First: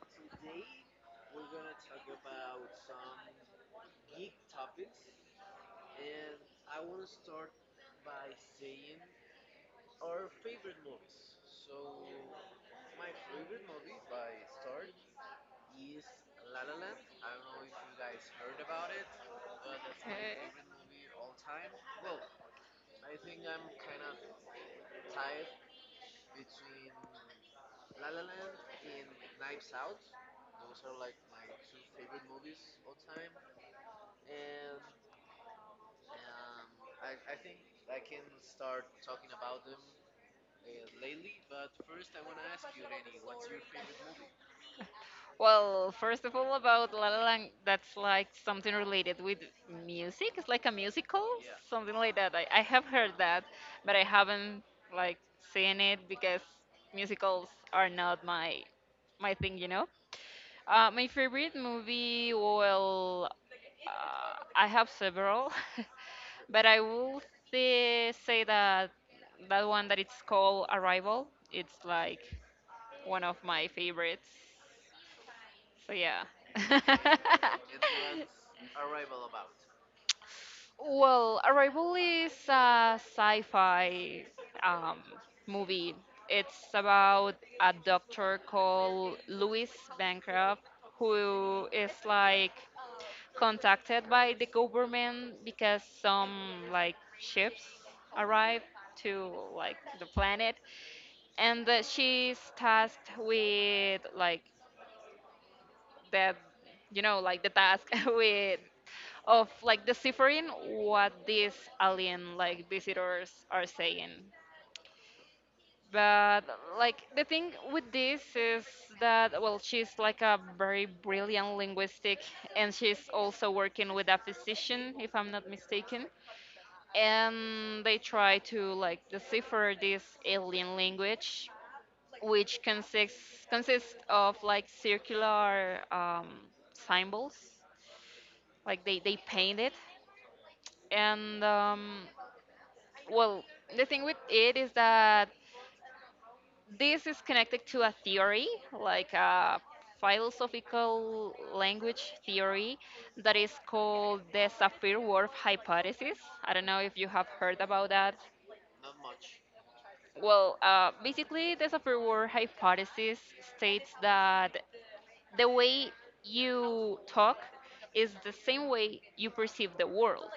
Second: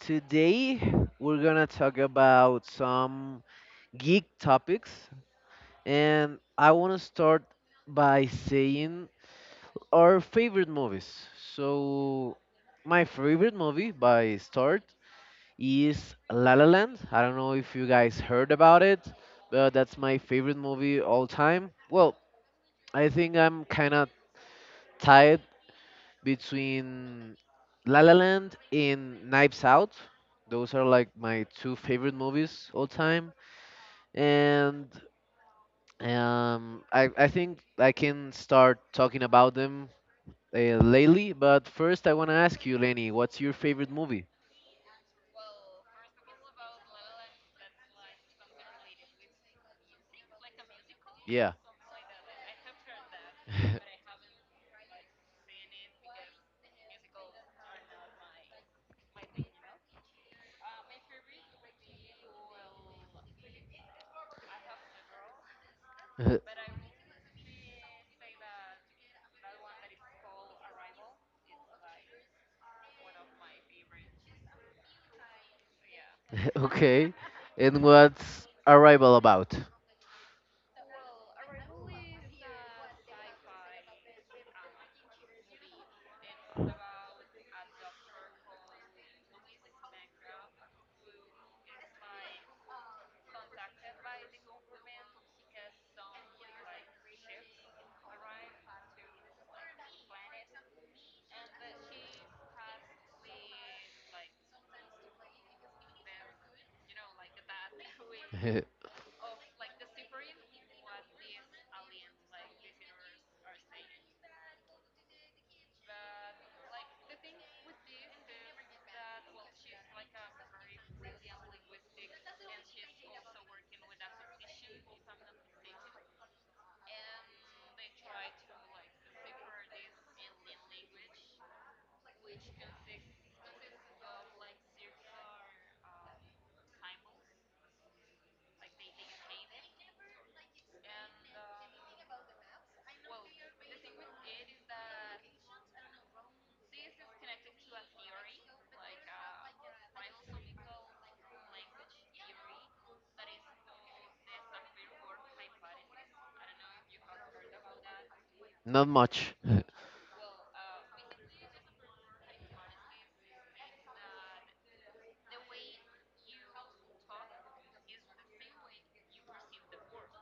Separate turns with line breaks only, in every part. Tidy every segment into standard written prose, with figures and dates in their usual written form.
today we're gonna talk about some geek topics, and I wanna start by saying our favorite movies. So, my favorite movie by start is La La Land. I don't know if you guys heard about it, but that's my
Okay.
favorite movie all time. Well, I think I'm kinda tired between La La Land and Knives Out. Those are like my two favorite movies all time, and I think I can start talking about them lately. But first, I want to ask you, Lenny, what's your favorite movie?
Well, first of all, about La La Land, that's like something related with music. It's like a musical,
Yeah.
something like that. I have heard that, but I haven't like seen it because musicals are not my thing, you know. My favorite movie, well, I have several, but I will say that that one that it's called Arrival. It's like one of my favorites. So yeah.
Okay.
It
And
was
what's Arrival about?
Well, Arrival is a sci-fi um, movie. It's about a doctor called Louis Bancroft who is like contacted by the government because some like ships arrive to like the planet, and that she's tasked with like that, you know, like the task with of like deciphering what these alien like visitors are saying. But like the thing with this is that, well, she's like a very brilliant linguistic, and she's also working with a physician if I'm not mistaken, and they try to like decipher this alien language, which consists of like circular symbols, like they paint it. And well, the thing with it is that this is connected to a theory, like a philosophical language theory that is called the Sapir-Whorf hypothesis. I don't know if you have heard about that.
Not much.
Well, basically the Sapir-Whorf hypothesis states that the way you talk is the same way you perceive the world.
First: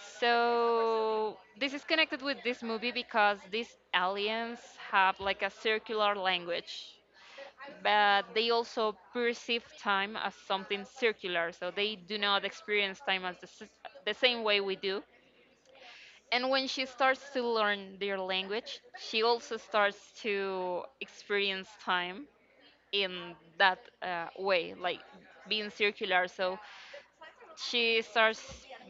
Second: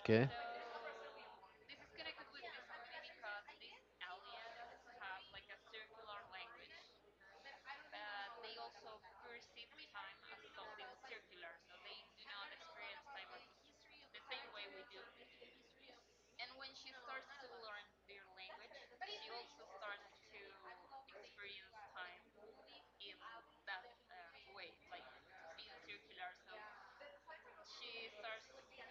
Okay.
So this is connected with this movie because these aliens have like a circular language, but they also perceive time as something circular, so they do not experience time as the same way we do. And when she starts to learn their language, she also starts to experience time in that way, like being circular. So she starts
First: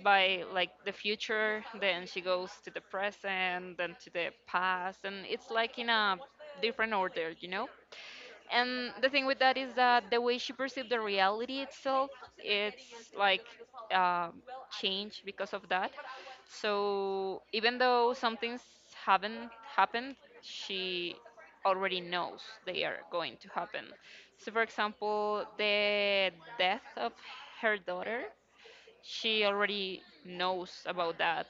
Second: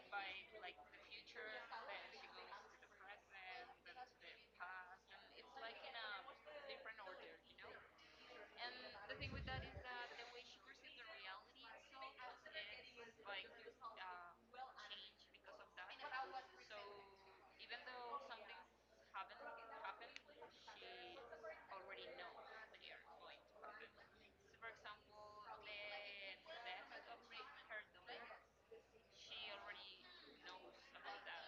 by like the future, then she goes to the present, then to the past, and it's like in a different order, you know? And the thing with that is that the way she perceived the reality itself, it's like um changed because of that. So even though some things haven't happened, she already knows they are going to happen. So, for example, the death of her daughter, she already knows about that,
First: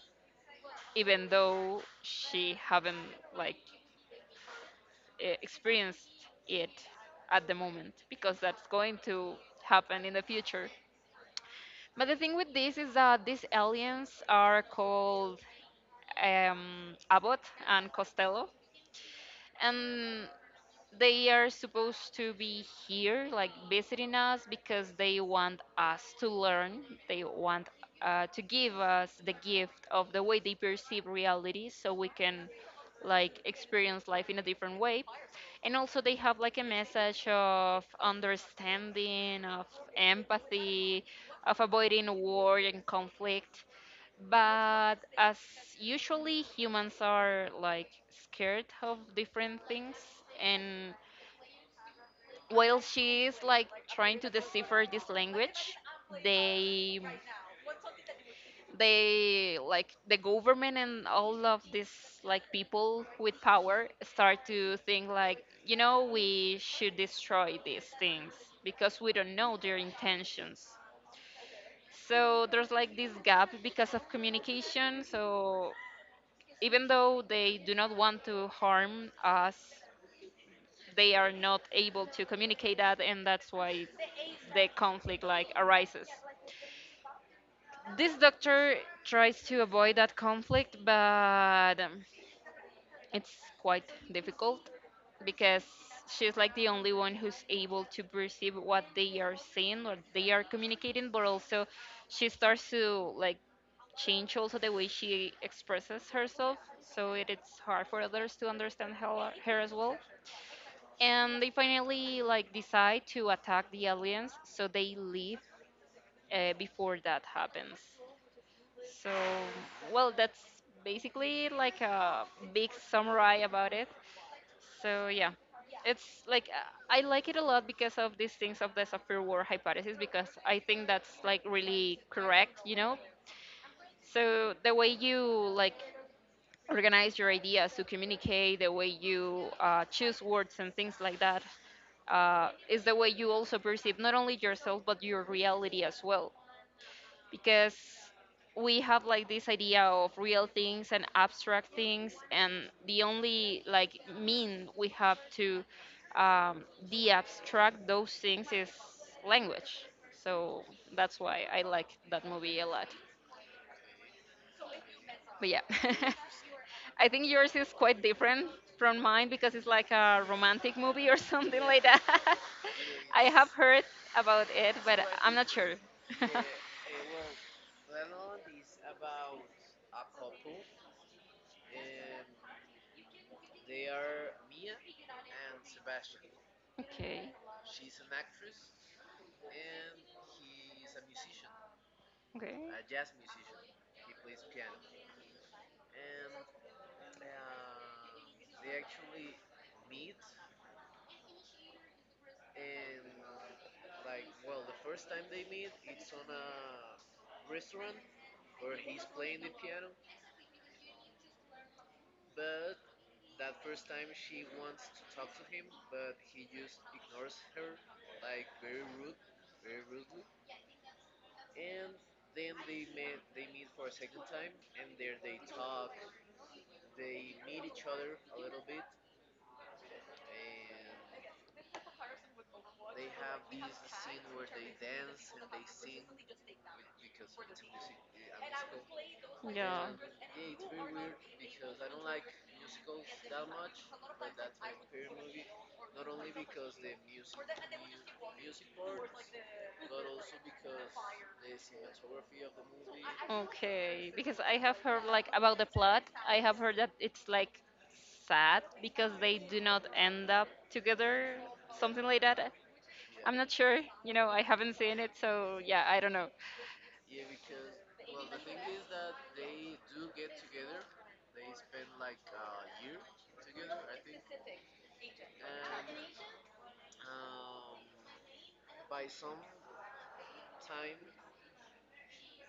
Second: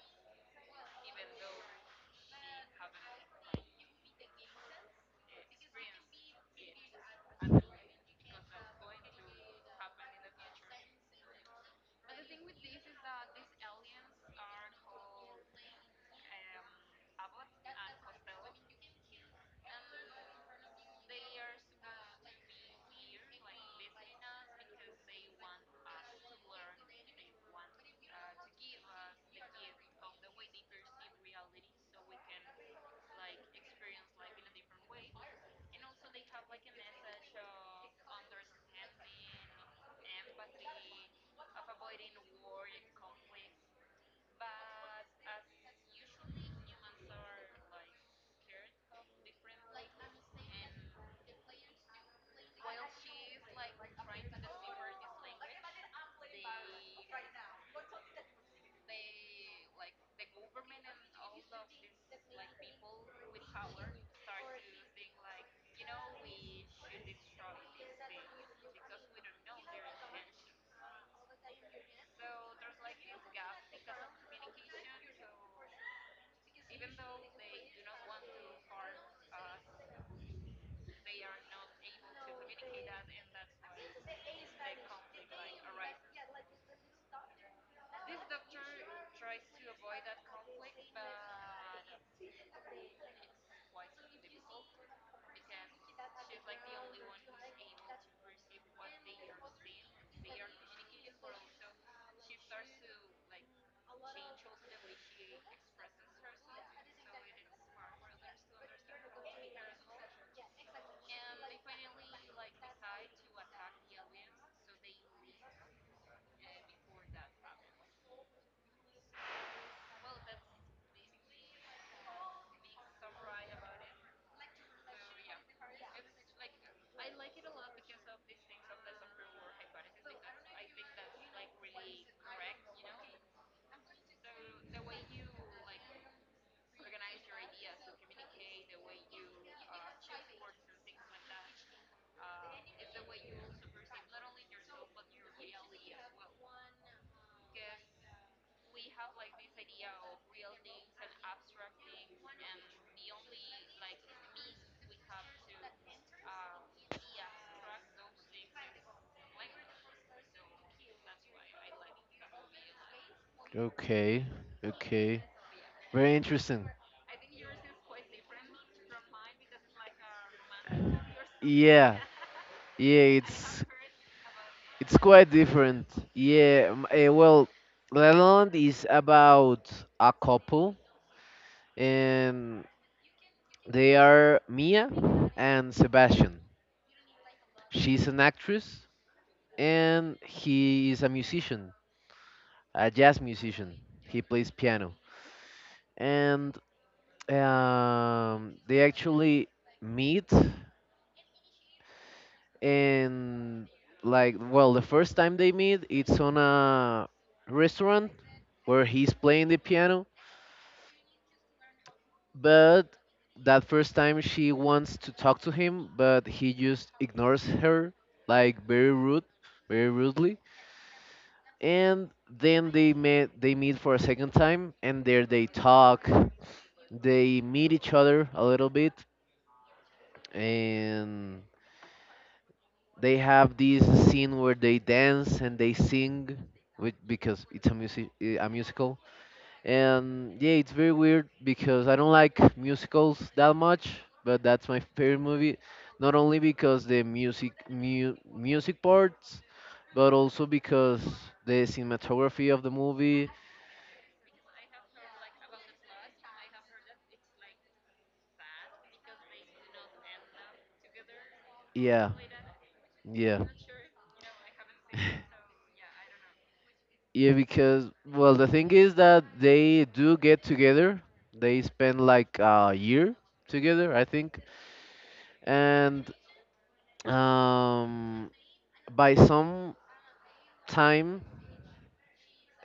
even though she haven't like experienced it at the moment because that's going to happen in the future. But the thing with this is that these aliens are called Abbott and Costello, and they are supposed to be here, like visiting us, because they want us to learn. They want to give us the gift of the way they perceive reality, so we can like experience life in a different way. And also, they have like a message of understanding, of empathy, of avoiding war and conflict. But as usually, humans are like scared of different things, and while she is like trying to decipher this language, they they, like the government and all of these like people with power, start to think like, you know, we should destroy these things because we don't know their intentions. So there's like this gap because of communication, so even though they do not want to harm us, they are not able to communicate that, and that's why the conflict like arises. This doctor tries to avoid that conflict, but it's quite difficult because she's like the only one who's able to perceive what they are saying, what they are communicating. But also she starts to like change also the way she expresses herself, so it's hard for others to understand her as well, and they finally like decide to attack the aliens, so they leave before that happens. So, well, that's basically like a big summary about it. So yeah, it's like I like it a lot because of these things of the software war hypothesis, because I think that's like really correct, you know. So the way you like organize your ideas to communicate, the way you choose words and things like that, is the way you also perceive not only yourself but your reality as well, because we have like this idea of real things and abstract things, and the only like mean we have to um, de-abstract those things is language. So that's why I like that movie a lot.
So, okay. Okay.
But yeah,
Very interesting.
I think yours is quite different from mine because it's like a romantic movie or something like
Yeah.
that.
Yeah,
I have
it's
heard about it,
it's
but
quite
I'm not sure.
different.
Okay.
Yeah, well, La La Land is about a couple, and they are Mia and Sebastian. She's an actress, and he is a musician,
Okay.
a jazz musician. He plays piano, and they actually meet and, like, well, the first time they meet, it's on a restaurant where he's playing the piano, but that first time she wants to talk to him, but he just ignores her, like, very rudely. And then they meet for a second time, and there they talk, they meet each other a little bit, and they have this scene where they dance and they sing, which, because it's a musical.
Yeah.
And, yeah, it's very weird because I don't like musicals that much, but that's my favorite movie, not only because the music parts, but also because the cinematography of the movie.
Okay. Because I have heard like about the plot. I have heard that it's like sad because they do not end up together,
Yeah.
something like that.
Yeah,
I'm not sure. You know, I haven't seen it, so yeah, I don't know.
yeah, because, well, the thing is that they do get together. They spend like a year together, I think, and um, by some time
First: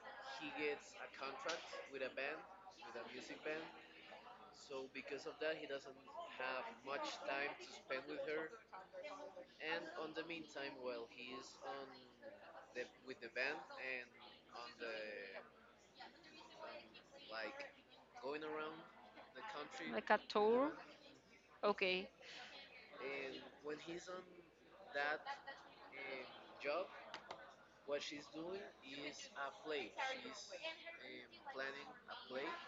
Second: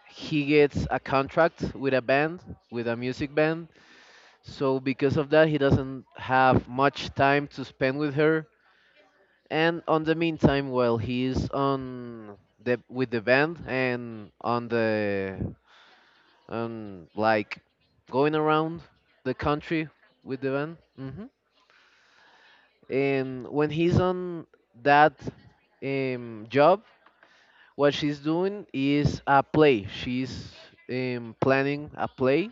he gets a contract with a band, with a music band. So because of that, he doesn't have much time to spend with her. And on the meantime, well, he's on the with the band, and on the, like, going around the country
Like a
with the
tour.
van. Hmm.
Okay.
And when he's on that, job, what she's doing is a play. She's planning a play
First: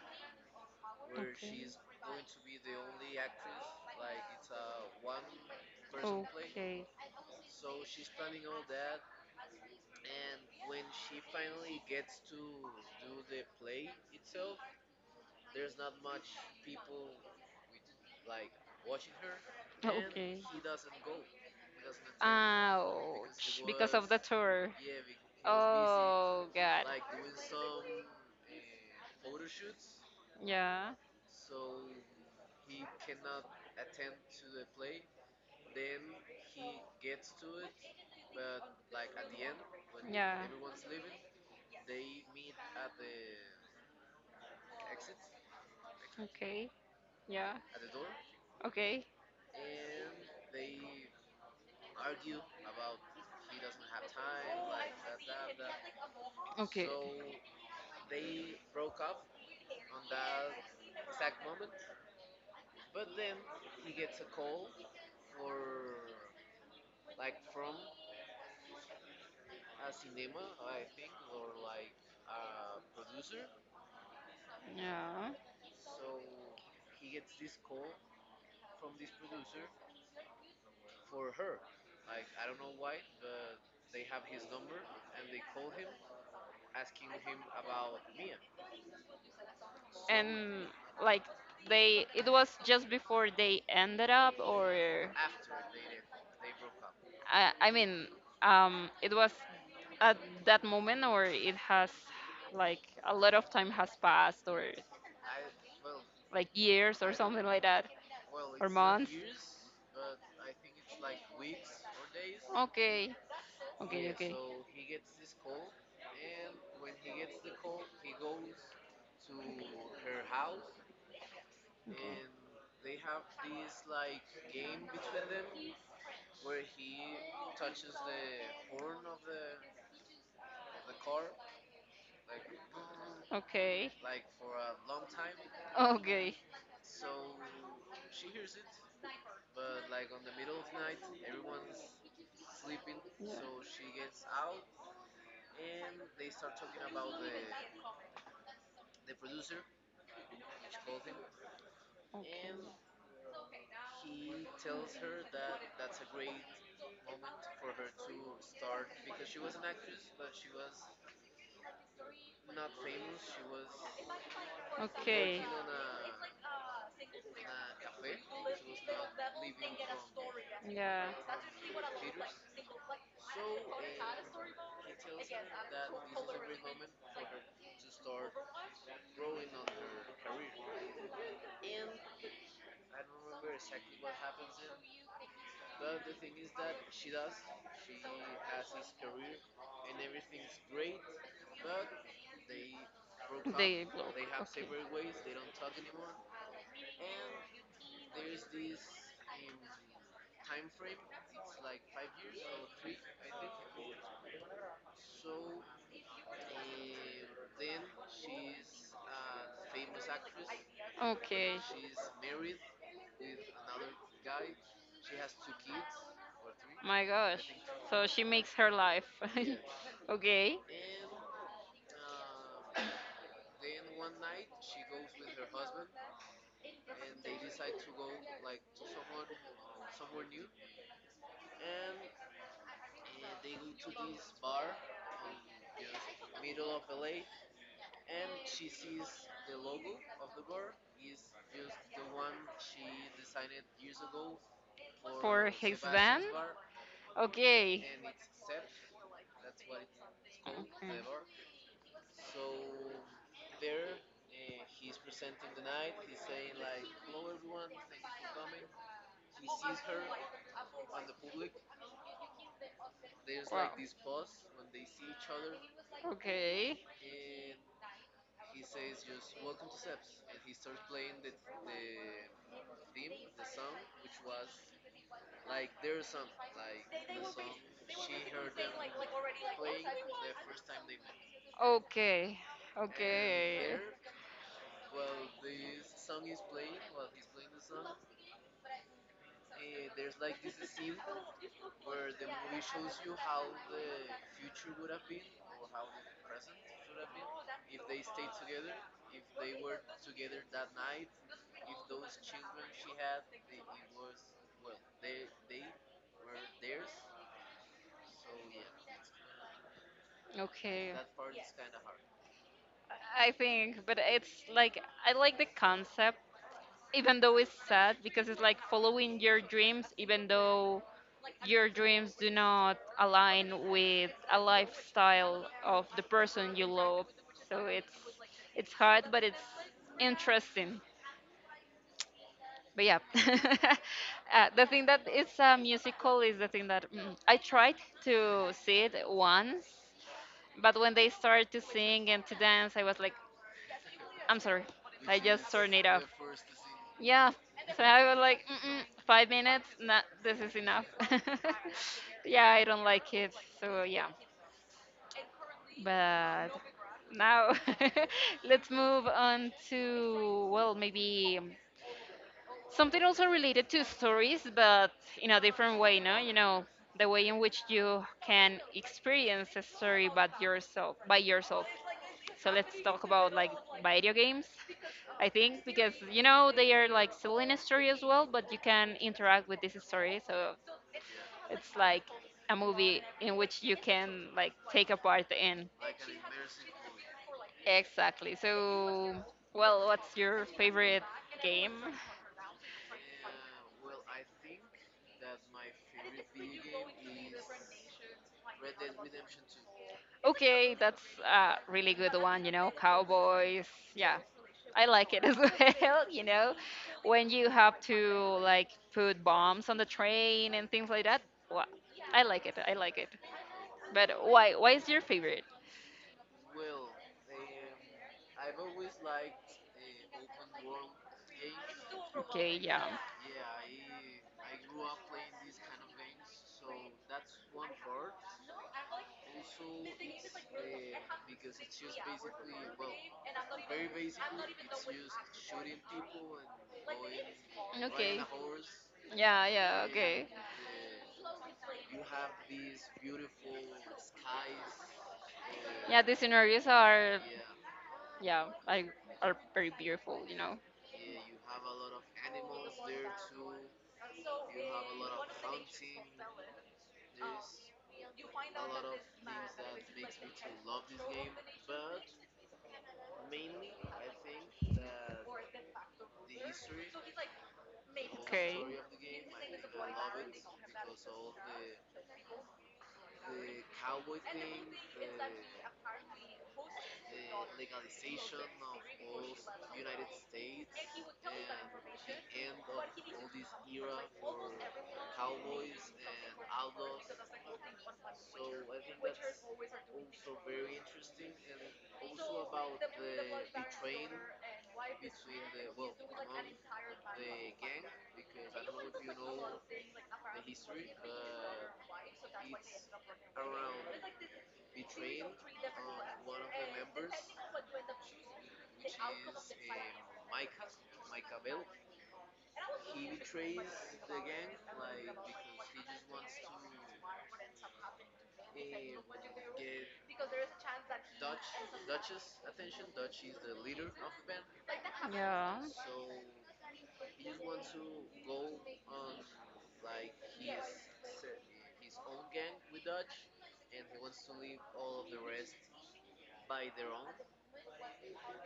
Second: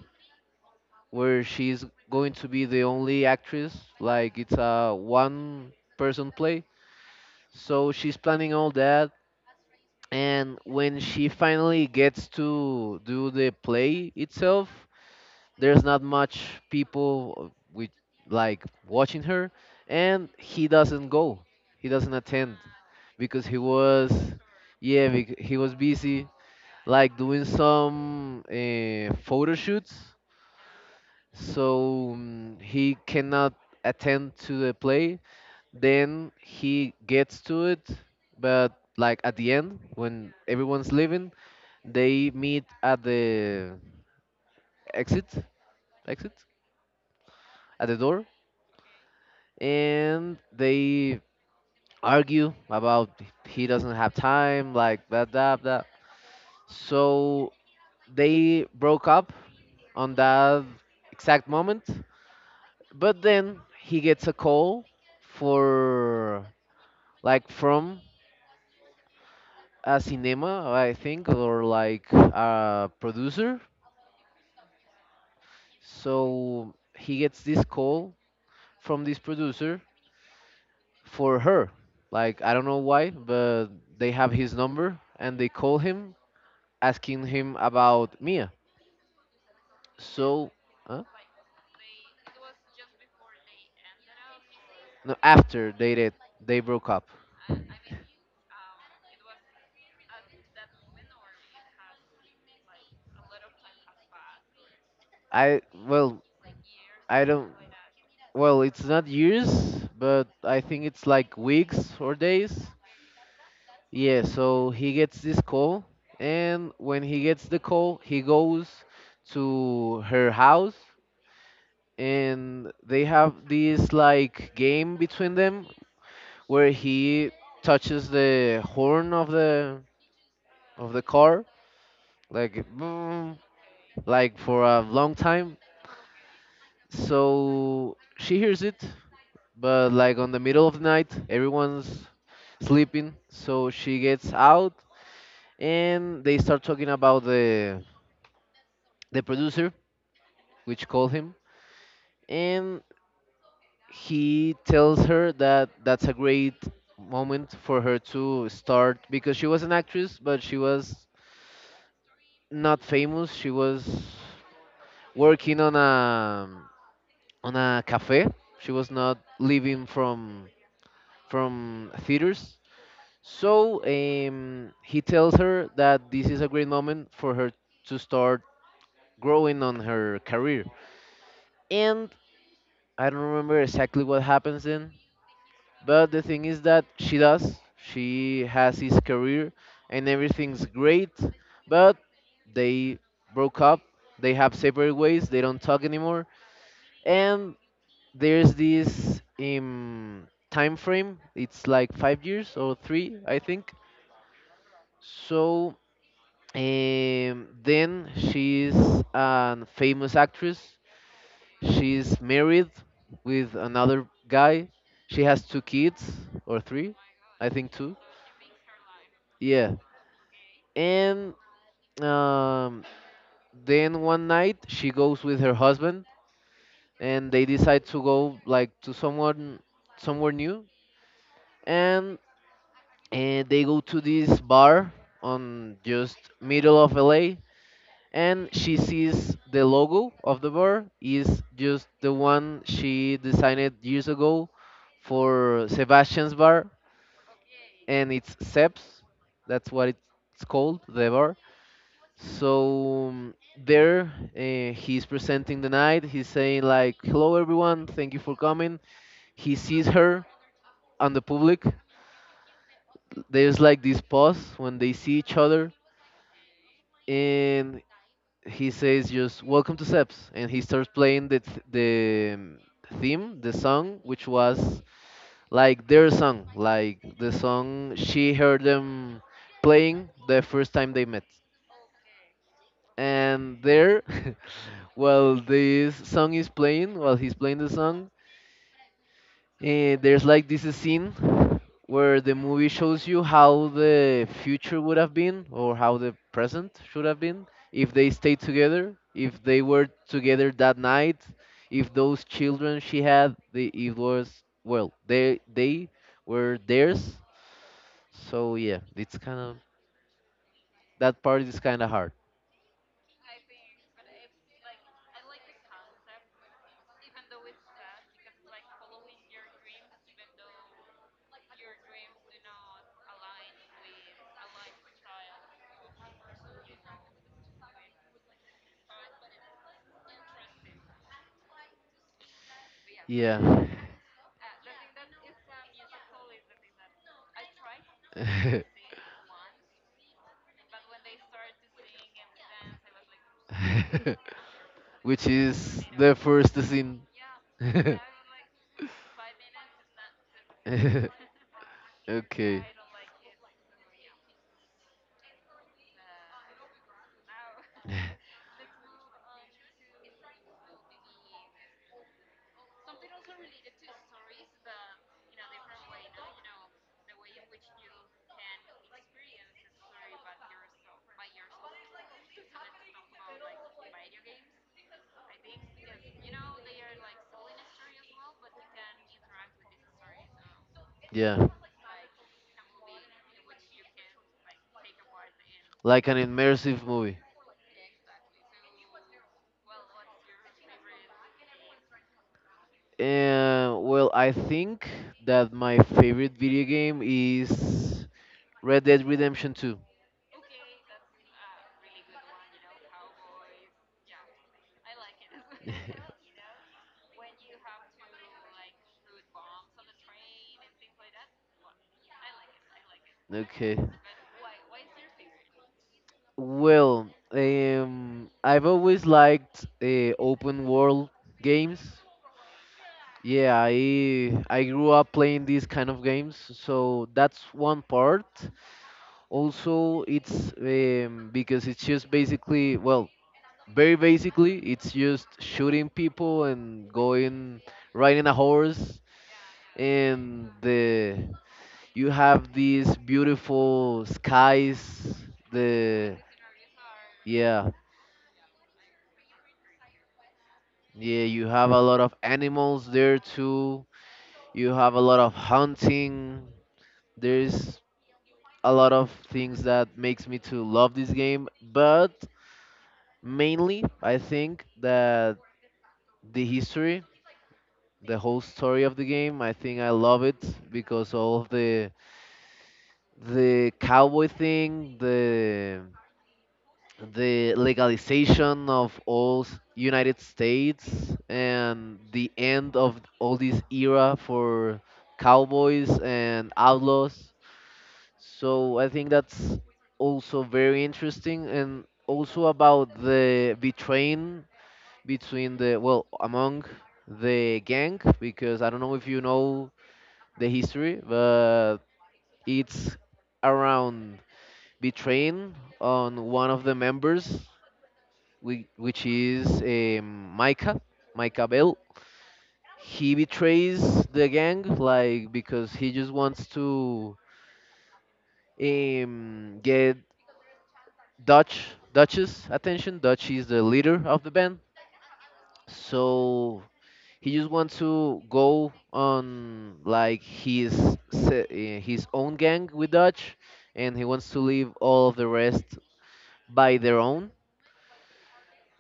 where
Okay.
she's going to be the only actress. Like, it's a one person play.
Okay.
So she's planning all that. And when she finally gets to do the play itself, there's not much people, with, like, watching her, and
Okay. He
he doesn't go, he doesn't attend, because he
Ouch. Because of
was,
the tour.
yeah,
Yeah.
he was busy,
Oh, God.
like, doing some photo shoots,
Yeah.
so, he cannot attend to the play. Then he gets to it, but, like, at the end
Yeah.
when everyone's leaving, they meet at the exit exit,
Okay. Yeah.
at the door,
Okay.
and they argue about he doesn't have time, like that, that, that.
Okay.
So they broke up on that exact moment, but then he gets a call for, like, from a cinema, I think, or like a producer.
Yeah.
So he gets this call from this producer for her. Like, I don't know why, but they have his number and they call him asking him about Mia.
So,
So,
and
huh?
like, they, it was just before they ended up, or
No, after they did, they broke up.
I mean, it was at that moment, or it has like a lot of time has passed, or
I, well,
like years, or
I
something
don't.
like that,
Well,
or
it's not
months.
years, but I think it's like weeks or days.
Okay, okay,
Yeah. So he gets this call, and when he gets the call, he goes to her house, and they have this like game between them where he touches the horn of the car, like,
okay,
for a long time.
so okay,
So she hears it, but, like, on the middle of the night, everyone's sleeping. So she gets out and they start talking about the producer, which called him, and he tells her that that's a great moment for her to start because she was an actress, but she was not famous. She was
okay, okay,
working on a cafe. She was not living from
yeah,
theaters. So, he tells her that this is a great moment for her to start growing on her career. And I don't remember exactly what happens then, but the thing is that she does. She has his career, and everything's great, but they
okay,
broke
okay,
up.
yeah, they
They
broke.
have separate ways. They don't talk anymore. And there's this, time frame. It's like 5 years or 3, I think. So, and then she's a famous actress.
Okay.
She's married with another guy. She has two kids or three,
My
I
gosh.
think two.
So she makes her life.
Yeah.
Okay.
And, um, then one night she goes with her husband, and they decide to go, like, to someone somewhere new, and they go to this bar on just middle of LA, and she sees the logo of the bar is just the one she designed years ago
For
for
his band?
Sebastian's bar,
Okay.
and it's SEPS. That's what it's called,
Okay.
the bar. So, there, he's presenting the night, he's saying like, "Hello, everyone, thank you for coming." He sees her on the public. There's
Wow.
like this pause when they see each other,
Okay.
and he says just, "Welcome to Seps," and he starts playing the the theme, the song, which was like their song, like the song she heard them playing the first time they met.
Okay.
And
Okay.
there, while this song is playing, while he's playing the song, there's like this scene where the movie shows you how the future would have been or how the present should have been, if they stayed together, if they were together that night, if those children she had, it was, well, they were theirs. So, yeah, it's kind of
Okay.
that part is kind of hard.
I think, but it's like, I like the concept, even though it's sad, because it's like following your dreams, even though your dreams do not align with a lifestyle of the person you love. So it's hard, but it's interesting. But yeah,
Yeah.
the thing that it's a musical is the thing that I tried to see it once, but when they started to sing and to dance, I was like, I'm sorry.
Which
I just
is
turned it
the
off.
first scene.
Yeah. So I was like, Mm-mm, 5 minutes. Nah, this is enough.
Okay.
Yeah, I don't like it. So yeah. But now let's move on to, well, maybe something also related to stories, but in a different way. No, you know the way in which you can experience a story but yourself by yourself. So let's talk about like video games. I think because, you know, they are like telling a story as well, but you can interact with this story. So
Yeah.
it's like a movie in which you can like take a part in.
Like an immersive movie.
Exactly. So, well, what's your favorite game?
Well, I think that my favorite video game is Red Dead Redemption 2.
Okay, that's a really good one, you know, cowboys. Yeah, I like it as well, you know, when you have to like put bombs on the train and things like that. Well, I like it. I like it.
Okay.
But why is your favorite?
Well, I've always liked open world games.
Okay, yeah.
Yeah, I grew up playing these kind of games, so that's one part. Also, it's, because it's just basically, well, very basically, it's just shooting people and going, riding
Okay.
a horse,
Yeah, yeah, okay.
and the you have these beautiful skies.
Yeah,
The
the scenarios are,
Yeah,
yeah, I are very beautiful, you know.
yeah, you have a lot of animals there too, you have a lot of hunting, there's a lot of things that makes me to love this game, but mainly I think that the history, the whole
Okay.
story of the game, I think I love it because all of the cowboy thing, the legalization of all United States and the end of all this era for cowboys and outlaws. So I think that's also very interesting, and also about the betraying between the well among the gang, because I don't know if you know the history, but it's around betraying on one of the members, which is, Micah, Micah Bell. He betrays the gang, like, because he just wants to, get Dutch Dutch's attention. Dutch is the leader of the band,
Yeah.
so he just wants to go on, like, his his own gang with Dutch, and he wants to leave all of the rest by their own.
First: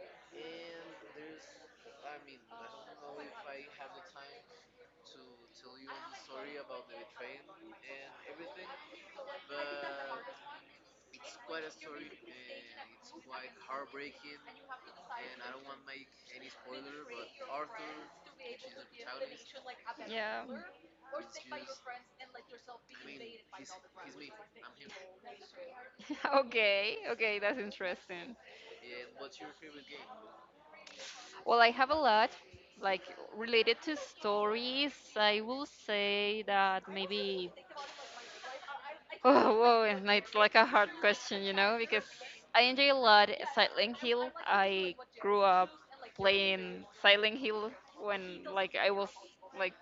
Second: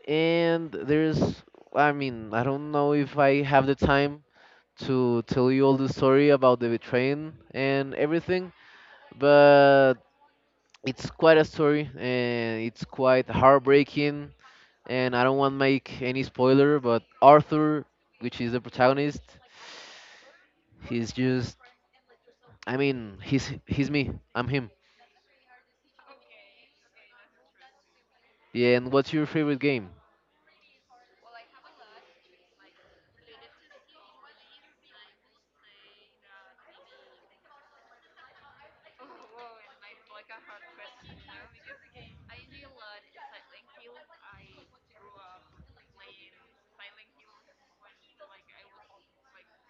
And there's, I mean, I don't know if I have the time to tell you all the story about the betraying and everything, but it's quite a story and it's quite heartbreaking. And I don't want to make any spoiler, but Arthur, which is the protagonist,
Yeah.
he's just, I mean, he's me. I'm him.
Okay, okay, that's interesting.
Yeah. And what's your favorite game?
Well, I have a lot, like related to stories, I will say that maybe. Oh, whoa, and it's like a hard question, you know, because I enjoy a lot Silent Hill. I grew up playing Silent Hill when like I was like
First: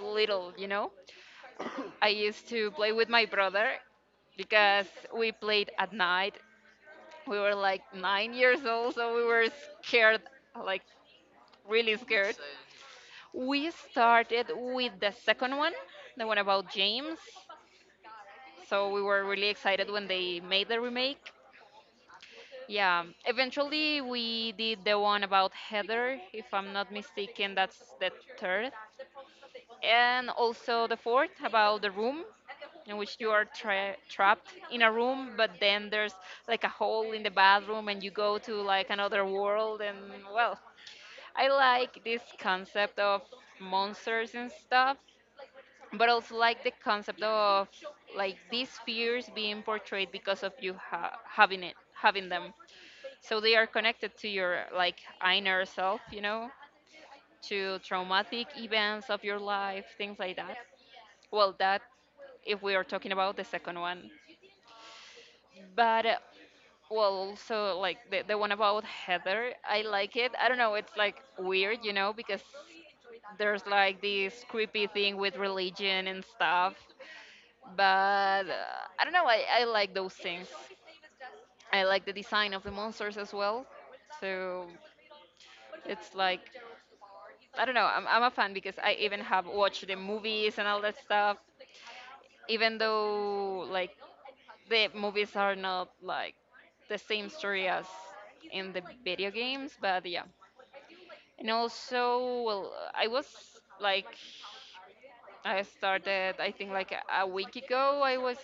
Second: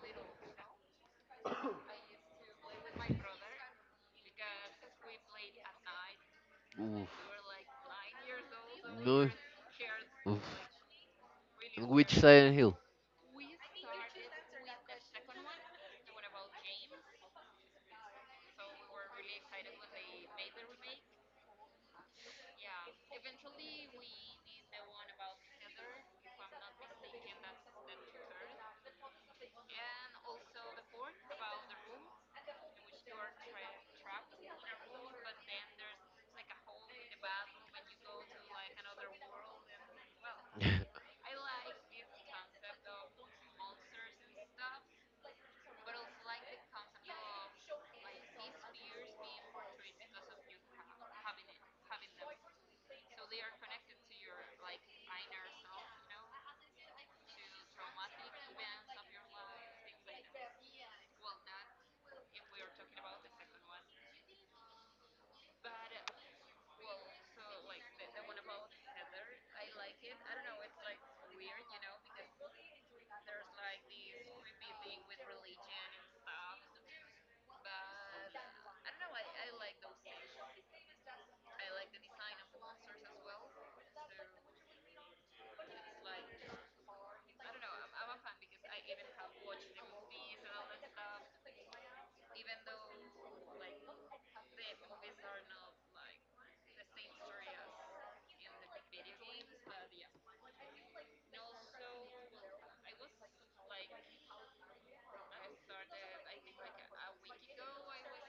little, you know. I used to play with my brother because we played at night.
Oof.
We were like 9 years old, so we
No.
were scared,
Oof.
like
And
really
which
scared.
Silent Hill?
We started with the second one, the one about James. So we were really excited when they made the remake. Yeah, eventually we did the one about Heather, if I'm not mistaken, that's the third. And also the fourth about the room in which you are trapped in a room, but then there's like a hole in the bathroom and you go to like another world. And well, I like this concept of monsters and stuff, but also like the concept of like these fears being portrayed because of you having it, having them. So they are connected to your like inner self, you know, to traumatic events of your life, things like that. Well, that if we are talking about the second one. But, well, also like the one about Heather, I like it. I don't know, it's like weird, you know, because there's like this creepy thing with religion and stuff. But I don't know, I like those things. I like the design of the monsters as well. So it's like, I don't know, I'm a fan because I even have watched the movies and all that stuff. Even though like the movies are not like the same story as in the video games, but yeah. And also, well, I was like, I started, I think, like a week ago, I was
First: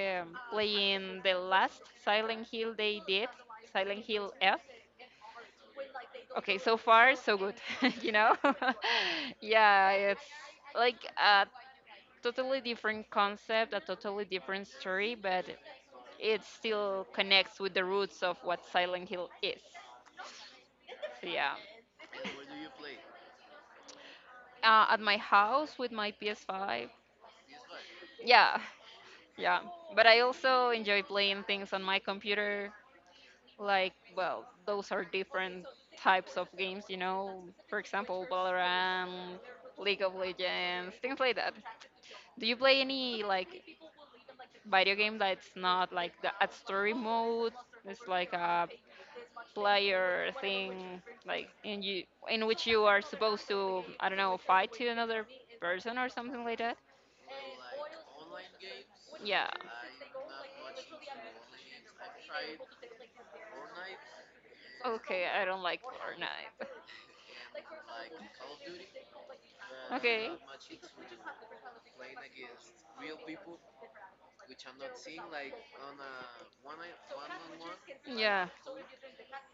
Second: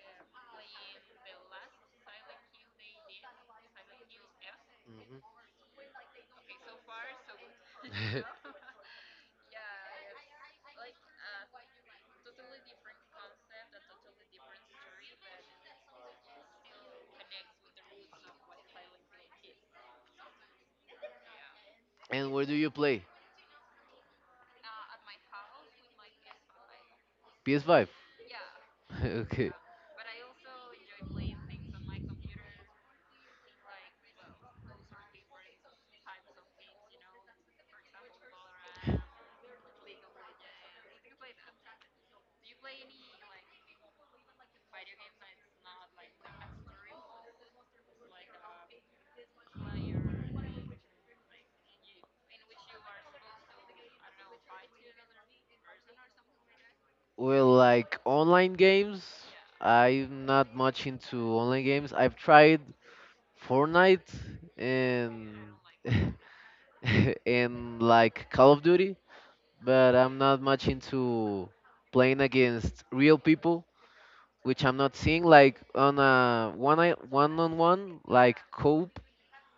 playing the last Silent Hill they did, Silent Hill F.
Mhm.
Okay, so far, so good, you know? Yeah, it's like a totally different concept, a totally different story, but it still connects with the roots of what Silent Hill is. So, yeah.
And where do you play?
At my house with my PS5.
PS5.
Yeah,
Okay.
yeah, but I also enjoy playing things on my computer. Like, well, those are different types of games. For example, Valorant, League of Legends, things like that. Do you play any like video game that's not like the at story mode? It's like a player thing, like in which you are supposed to, I don't know, fight to another person or something like that.
Well, like, online games,
Yeah.
yeah. I'm not much into online games. I've tried Fortnite, yeah,
Okay,
and
I don't like Fortnite.
and, like, Call of Duty, but I'm
Okay.
not much into playing against real people, which I'm not seeing, like, on a one on one, like,
Yeah.
cope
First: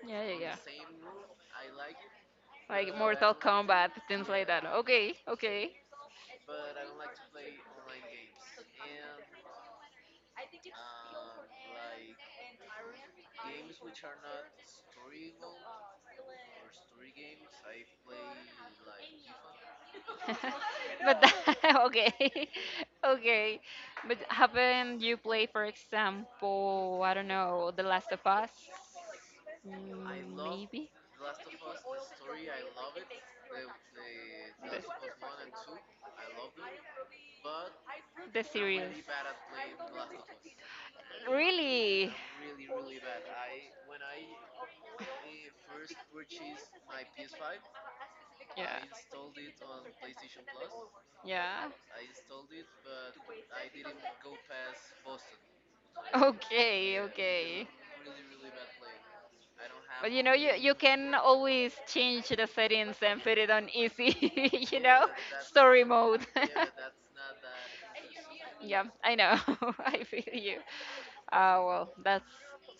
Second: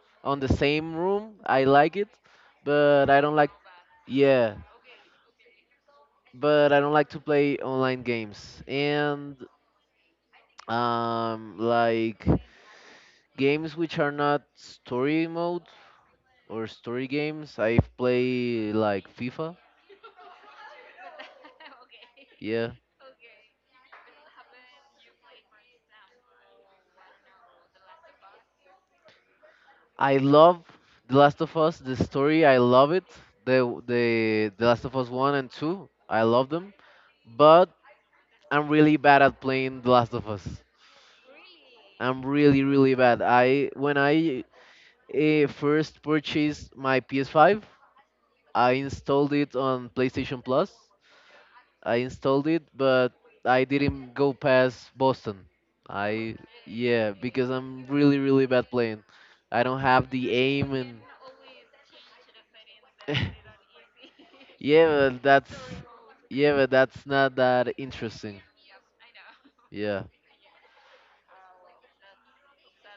Yeah,
on the
yeah, yeah.
same room. I like it,
Like
but I
Mortal
don't
like
like,
Kombat, things like
yeah,
that. Okay, okay.
but I don't like to play online games and, like, games which are not story mode or story games. I play like FIFA.
Okay,
Yeah,
okay. But haven't you played, for example, I don't know, The Last of Us?
I love
Maybe
The Last of Us. The story, I love it. The The Last of Us one and two, I love them. But I'm
series.
really bad at playing The Last of Us.
Really?
I'm really really bad. I When I, first purchased my PS5, I installed it
I
on PlayStation Plus,
Yeah.
but I didn't go past Boston. I Yeah,
Okay,
because
okay.
I'm really really bad playing. I don't have
But
the
you know, you,
aim,
you
and
can always change the settings and put it on easy,
yeah,
you know,
but that's
story mode.
yeah, but that's not that interesting.
yeah, I know.
Yeah,
I feel you. Ah, well, that's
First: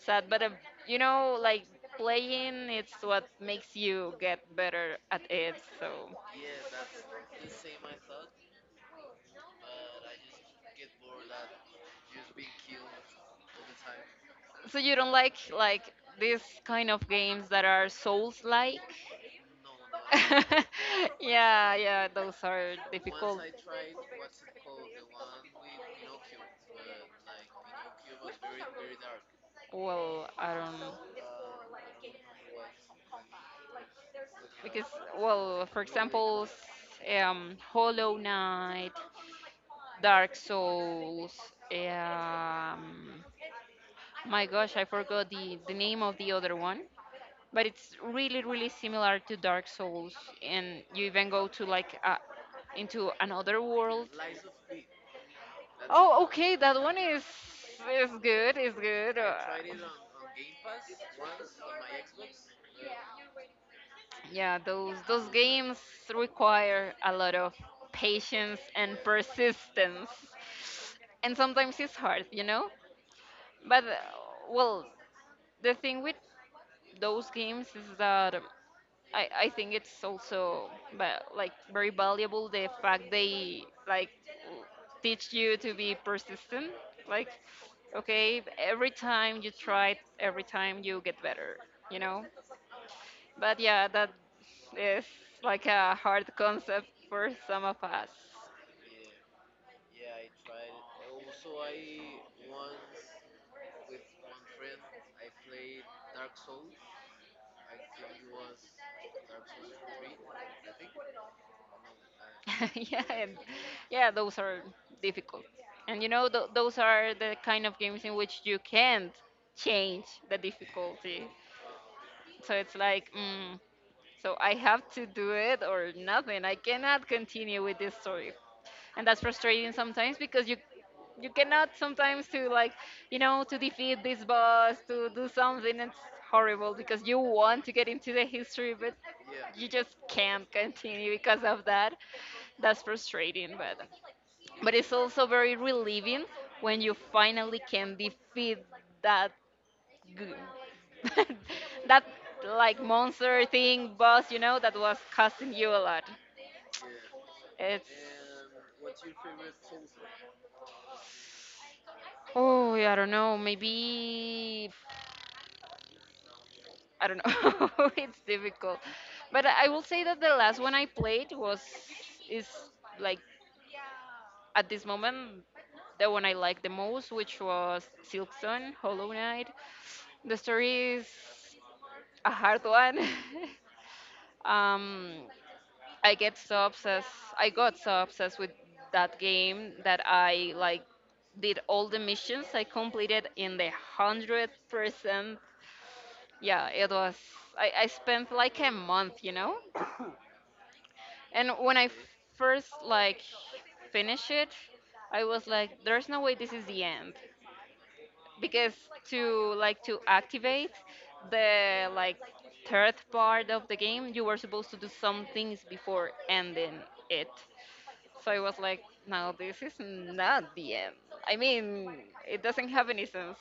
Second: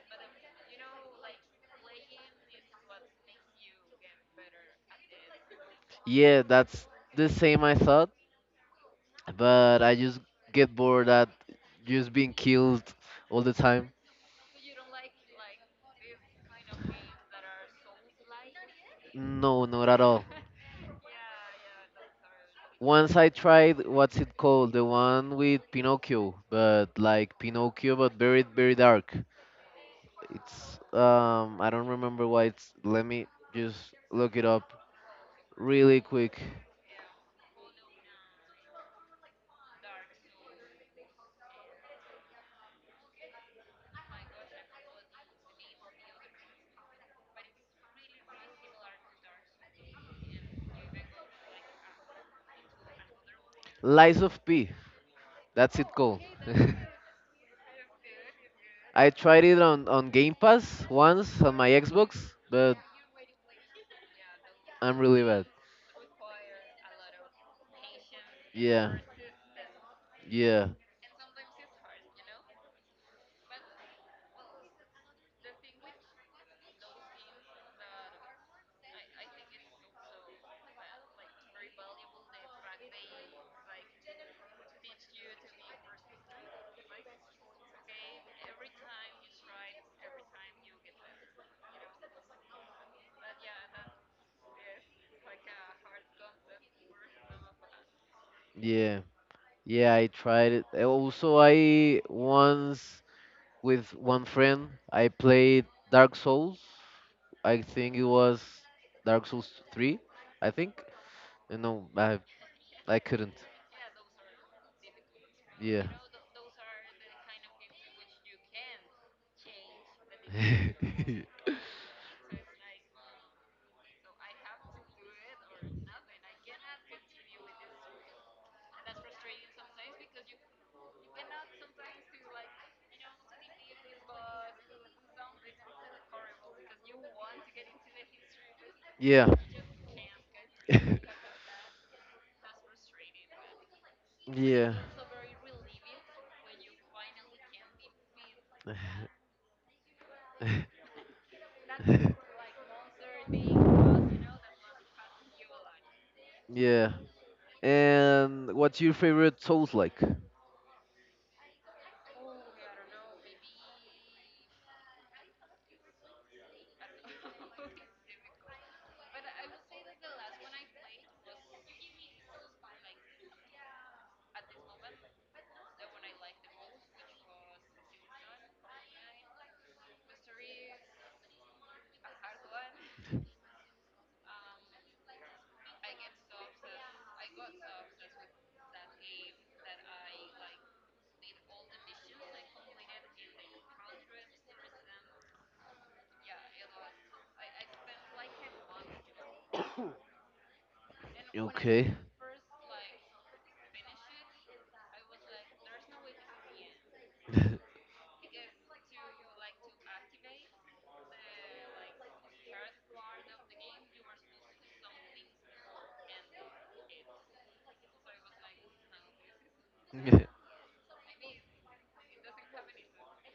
sad. But, like playing, it's what makes you get better at it. So,
yeah, that's the same I thought, but I just get bored at just being killed all the time.
so you don't like these kind of games that are souls like?
No, not at all.
Yeah, yeah, those are
Once I
difficult.
tried, what's it called? The one with Pinocchio, but like Pinocchio, but very, very dark.
Well, I don't
It's,
know.
I don't remember let me just look it up
Because well, for
really
example,
quick.
Hollow Knight, Dark Souls, um my gosh, I forgot the name of the other one. But it's really really similar to Dark Souls, and you even go to like into another world.
Lies of P, that's it called.
Oh, okay, that one is good, is
I
good.
tried it on, Game Pass once on my Xbox, but
Yeah, those
I'm
those
really bad.
games require a lot of patience and
Yeah,
persistence,
yeah,
and sometimes it's hard. But well, the thing with those games is that I think it's also like very valuable, the fact they like teach you to be persistent. Like, okay, every time you try, every time you get better, you know but yeah, that is like a hard concept for some of us.
yeah, yeah, I tried it. Also I once with one friend, I played Dark Souls. I think it was Dark Souls 3, I think. And no,
Yeah,
I
and
couldn't.
yeah, those are difficult.
Yeah.
And those are the kind of games in which you can't change the difficulty, so it's like so I have to do it or nothing. I cannot continue with this story. And that's frustrating sometimes because you cannot sometimes to like, to defeat this boss, to do something. It's horrible because you want to get into the history, but
Yeah.
you just can't continue because of that. That's frustrating, but
Yeah.
it's also very relieving when you finally can defeat that goo- that like monster thing boss, that was costing you a lot.
Yeah.
It's
And what's your favorite sauce like?
oh, I don't know, maybe I don't know. It's difficult, but I will say that the last one I played was is, like, at this moment, the one I liked the most, which was Silkstone Hollow Knight. The story is a hard one. um, I get so obsessed. I got so obsessed with that game that I like did all the missions. I completed in the 100%. Yeah, it was. I spent like a month. And when I
Okay.
first like finished it, I was like, "There's no way this is the end," because to like to activate the like third part of the game, you were supposed to do some things before ending it. So I was like, no, this is not the end. I mean, it doesn't have any sense.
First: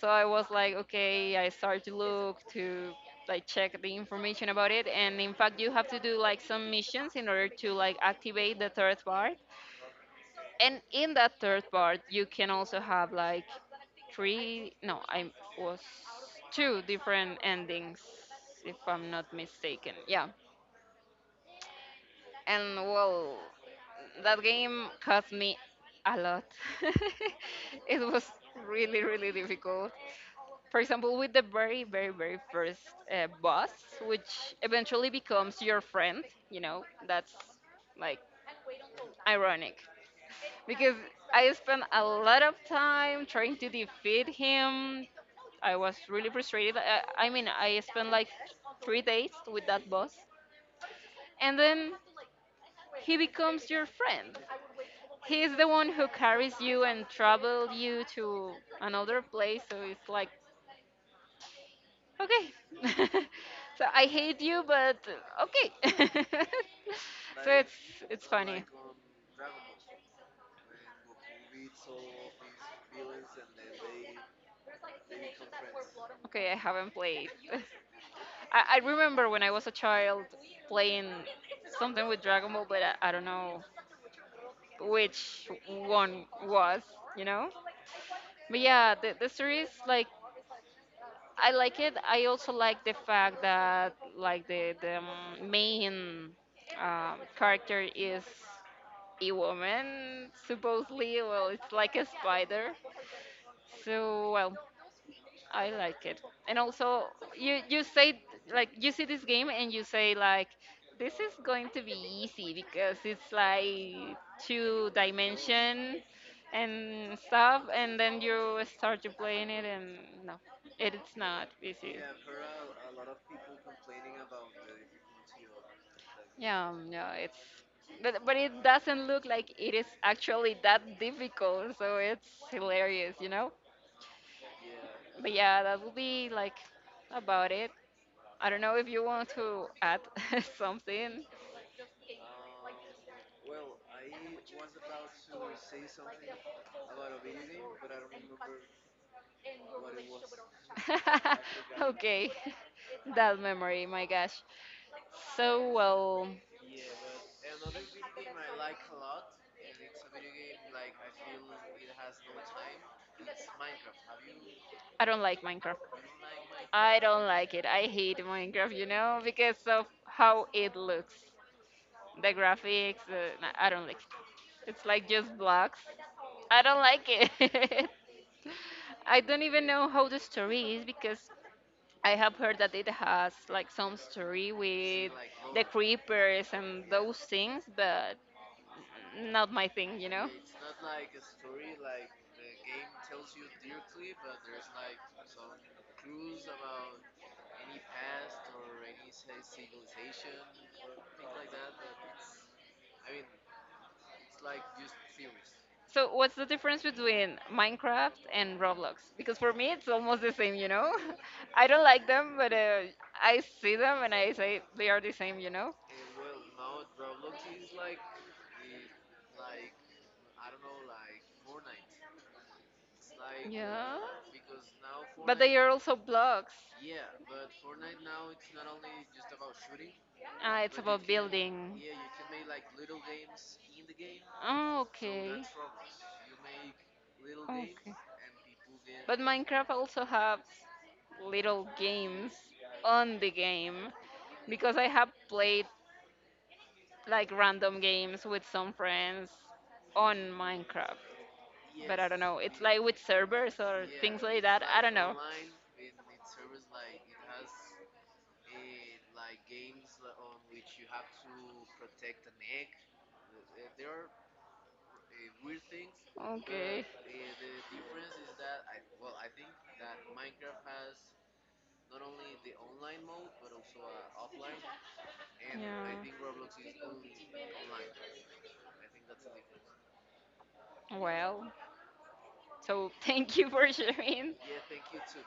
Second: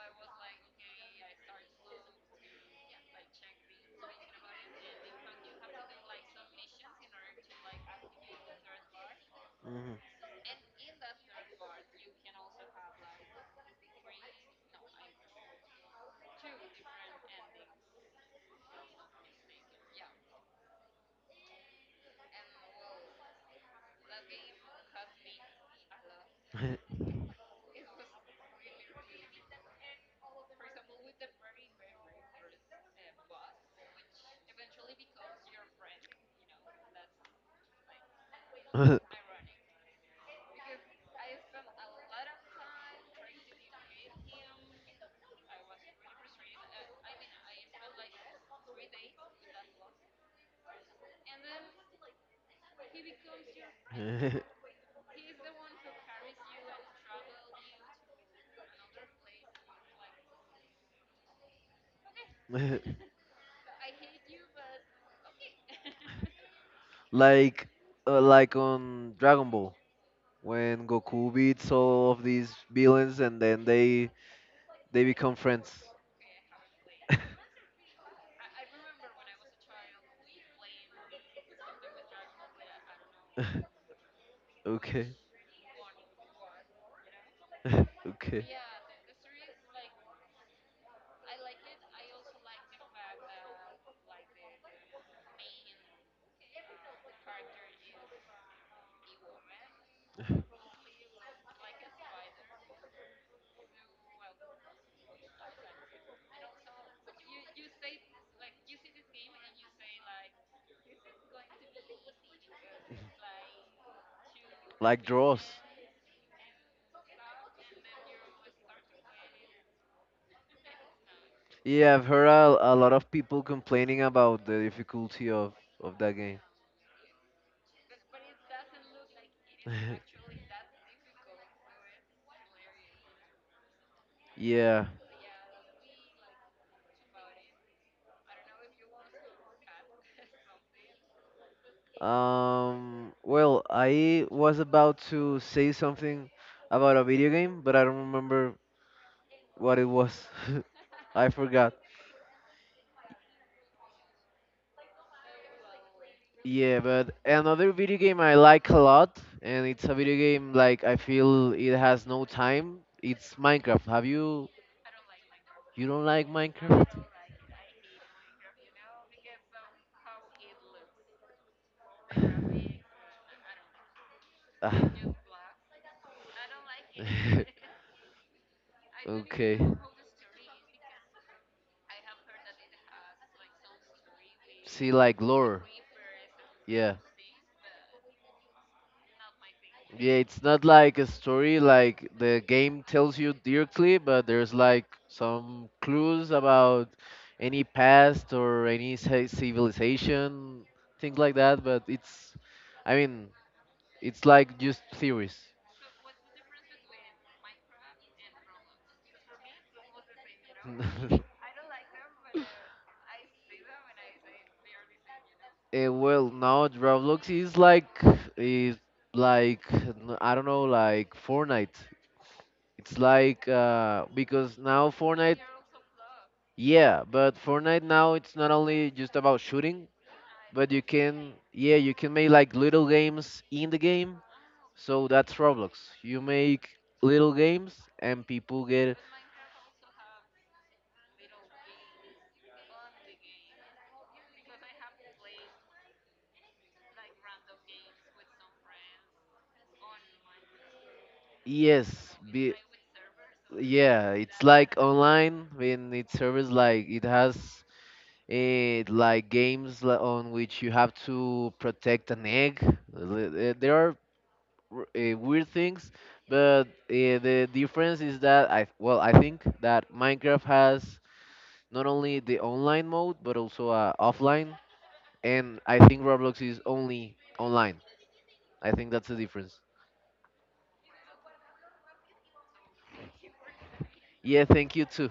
So I was like, okay, I started to look to like check the information about it. And in fact, you have to do like some missions in order to like activate the third part. And in that third part, you can also have like three, no, I was two different endings, if I'm not mistaken. Yeah. And well, that game cost me a lot. It was really, really difficult. For example, with the very, very, very first boss, which eventually becomes your friend. That's like ironic because I spent a lot of time trying to defeat him. I was really frustrated. I mean, I spent like 3 days with that boss, and then he becomes your
Mhm.
friend. He's the one who carries you and travel you to another place. So it's like, okay. So I hate you, but okay. So
Like,
it's it's
like,
funny.
on Dragon Ball, when Goku beats all of these villains and then they become friends.
Okay, I haven't played. I remember when I was a child playing something with Dragon Ball, but I don't know
Okay,
which one was, you know?
okay.
But yeah, the series, like, I like it. I also like the fact that like the main character is a woman, supposedly. Well, it's like a spider. So, well, I like it. And also, you say like you see this game and you say like this is going to be easy because it's like two
Like draws.
dimension and stuff, and then you start to playing it and no, it's not
Yeah, I've
easy.
heard a lot of people complaining about the difficulty of that game.
Yeah, no, it's but it doesn't look like it is actually that difficult, so it's hilarious.
Yeah.
But yeah, that will be like about it. I don't know if you want to add something.
Well, I was about to say something about a video game, but I don't remember what it was. I forgot.
Okay, that memory, my gosh. So, well,
Yeah, but another video game I like a lot, and it's a video game like I feel it has no time. It's Minecraft. Have you?
I don't like Minecraft.
You don't like
I don't
Minecraft?
like it. I hate Minecraft, because of how it looks. The graphics, nah, I don't like it. It's
Ah.
like just blocks. I don't like it. I don't even
Okay.
know how the story is because I have heard that it has like some story with
See, like,
the
lore.
creepers and
Yeah.
those things, but not my thing, you
Yeah,
know.
it's not like a story like the game tells you directly, but there's like some clues about any past or any civilization, things like that. But it's, I mean, it's like just theories.
So what's the difference
So.
between Minecraft and Roblox? Because for me it's almost the same. I don't like them, but I see them and I say they are the same.
Well, now Roblox is, like, is I don't know, like Fortnite. It's, like,
Yeah.
because now
But
Fortnite,
they are also blocks.
yeah, but Fortnite now it's not only just about shooting,
Ah, it's
but you
about
can
building.
yeah, you can make like little games in the game.
Oh, so
So
okay.
that's Roblox. You make
Okay.
little
and
games, and people
But
get,
Minecraft also have little games on the game because I have played like random games with some friends on Minecraft
yes,
like
be,
with servers,
yeah, it's like online when it serves, like, it has it like games, on which you have to protect an egg. There are weird things,
but
but, the difference is that I, well, I think that Minecraft has not only the online mode but also, offline, and I think Roblox is only online. I think that's the difference.
Well, so thank you for sharing.
Yeah, thank you too.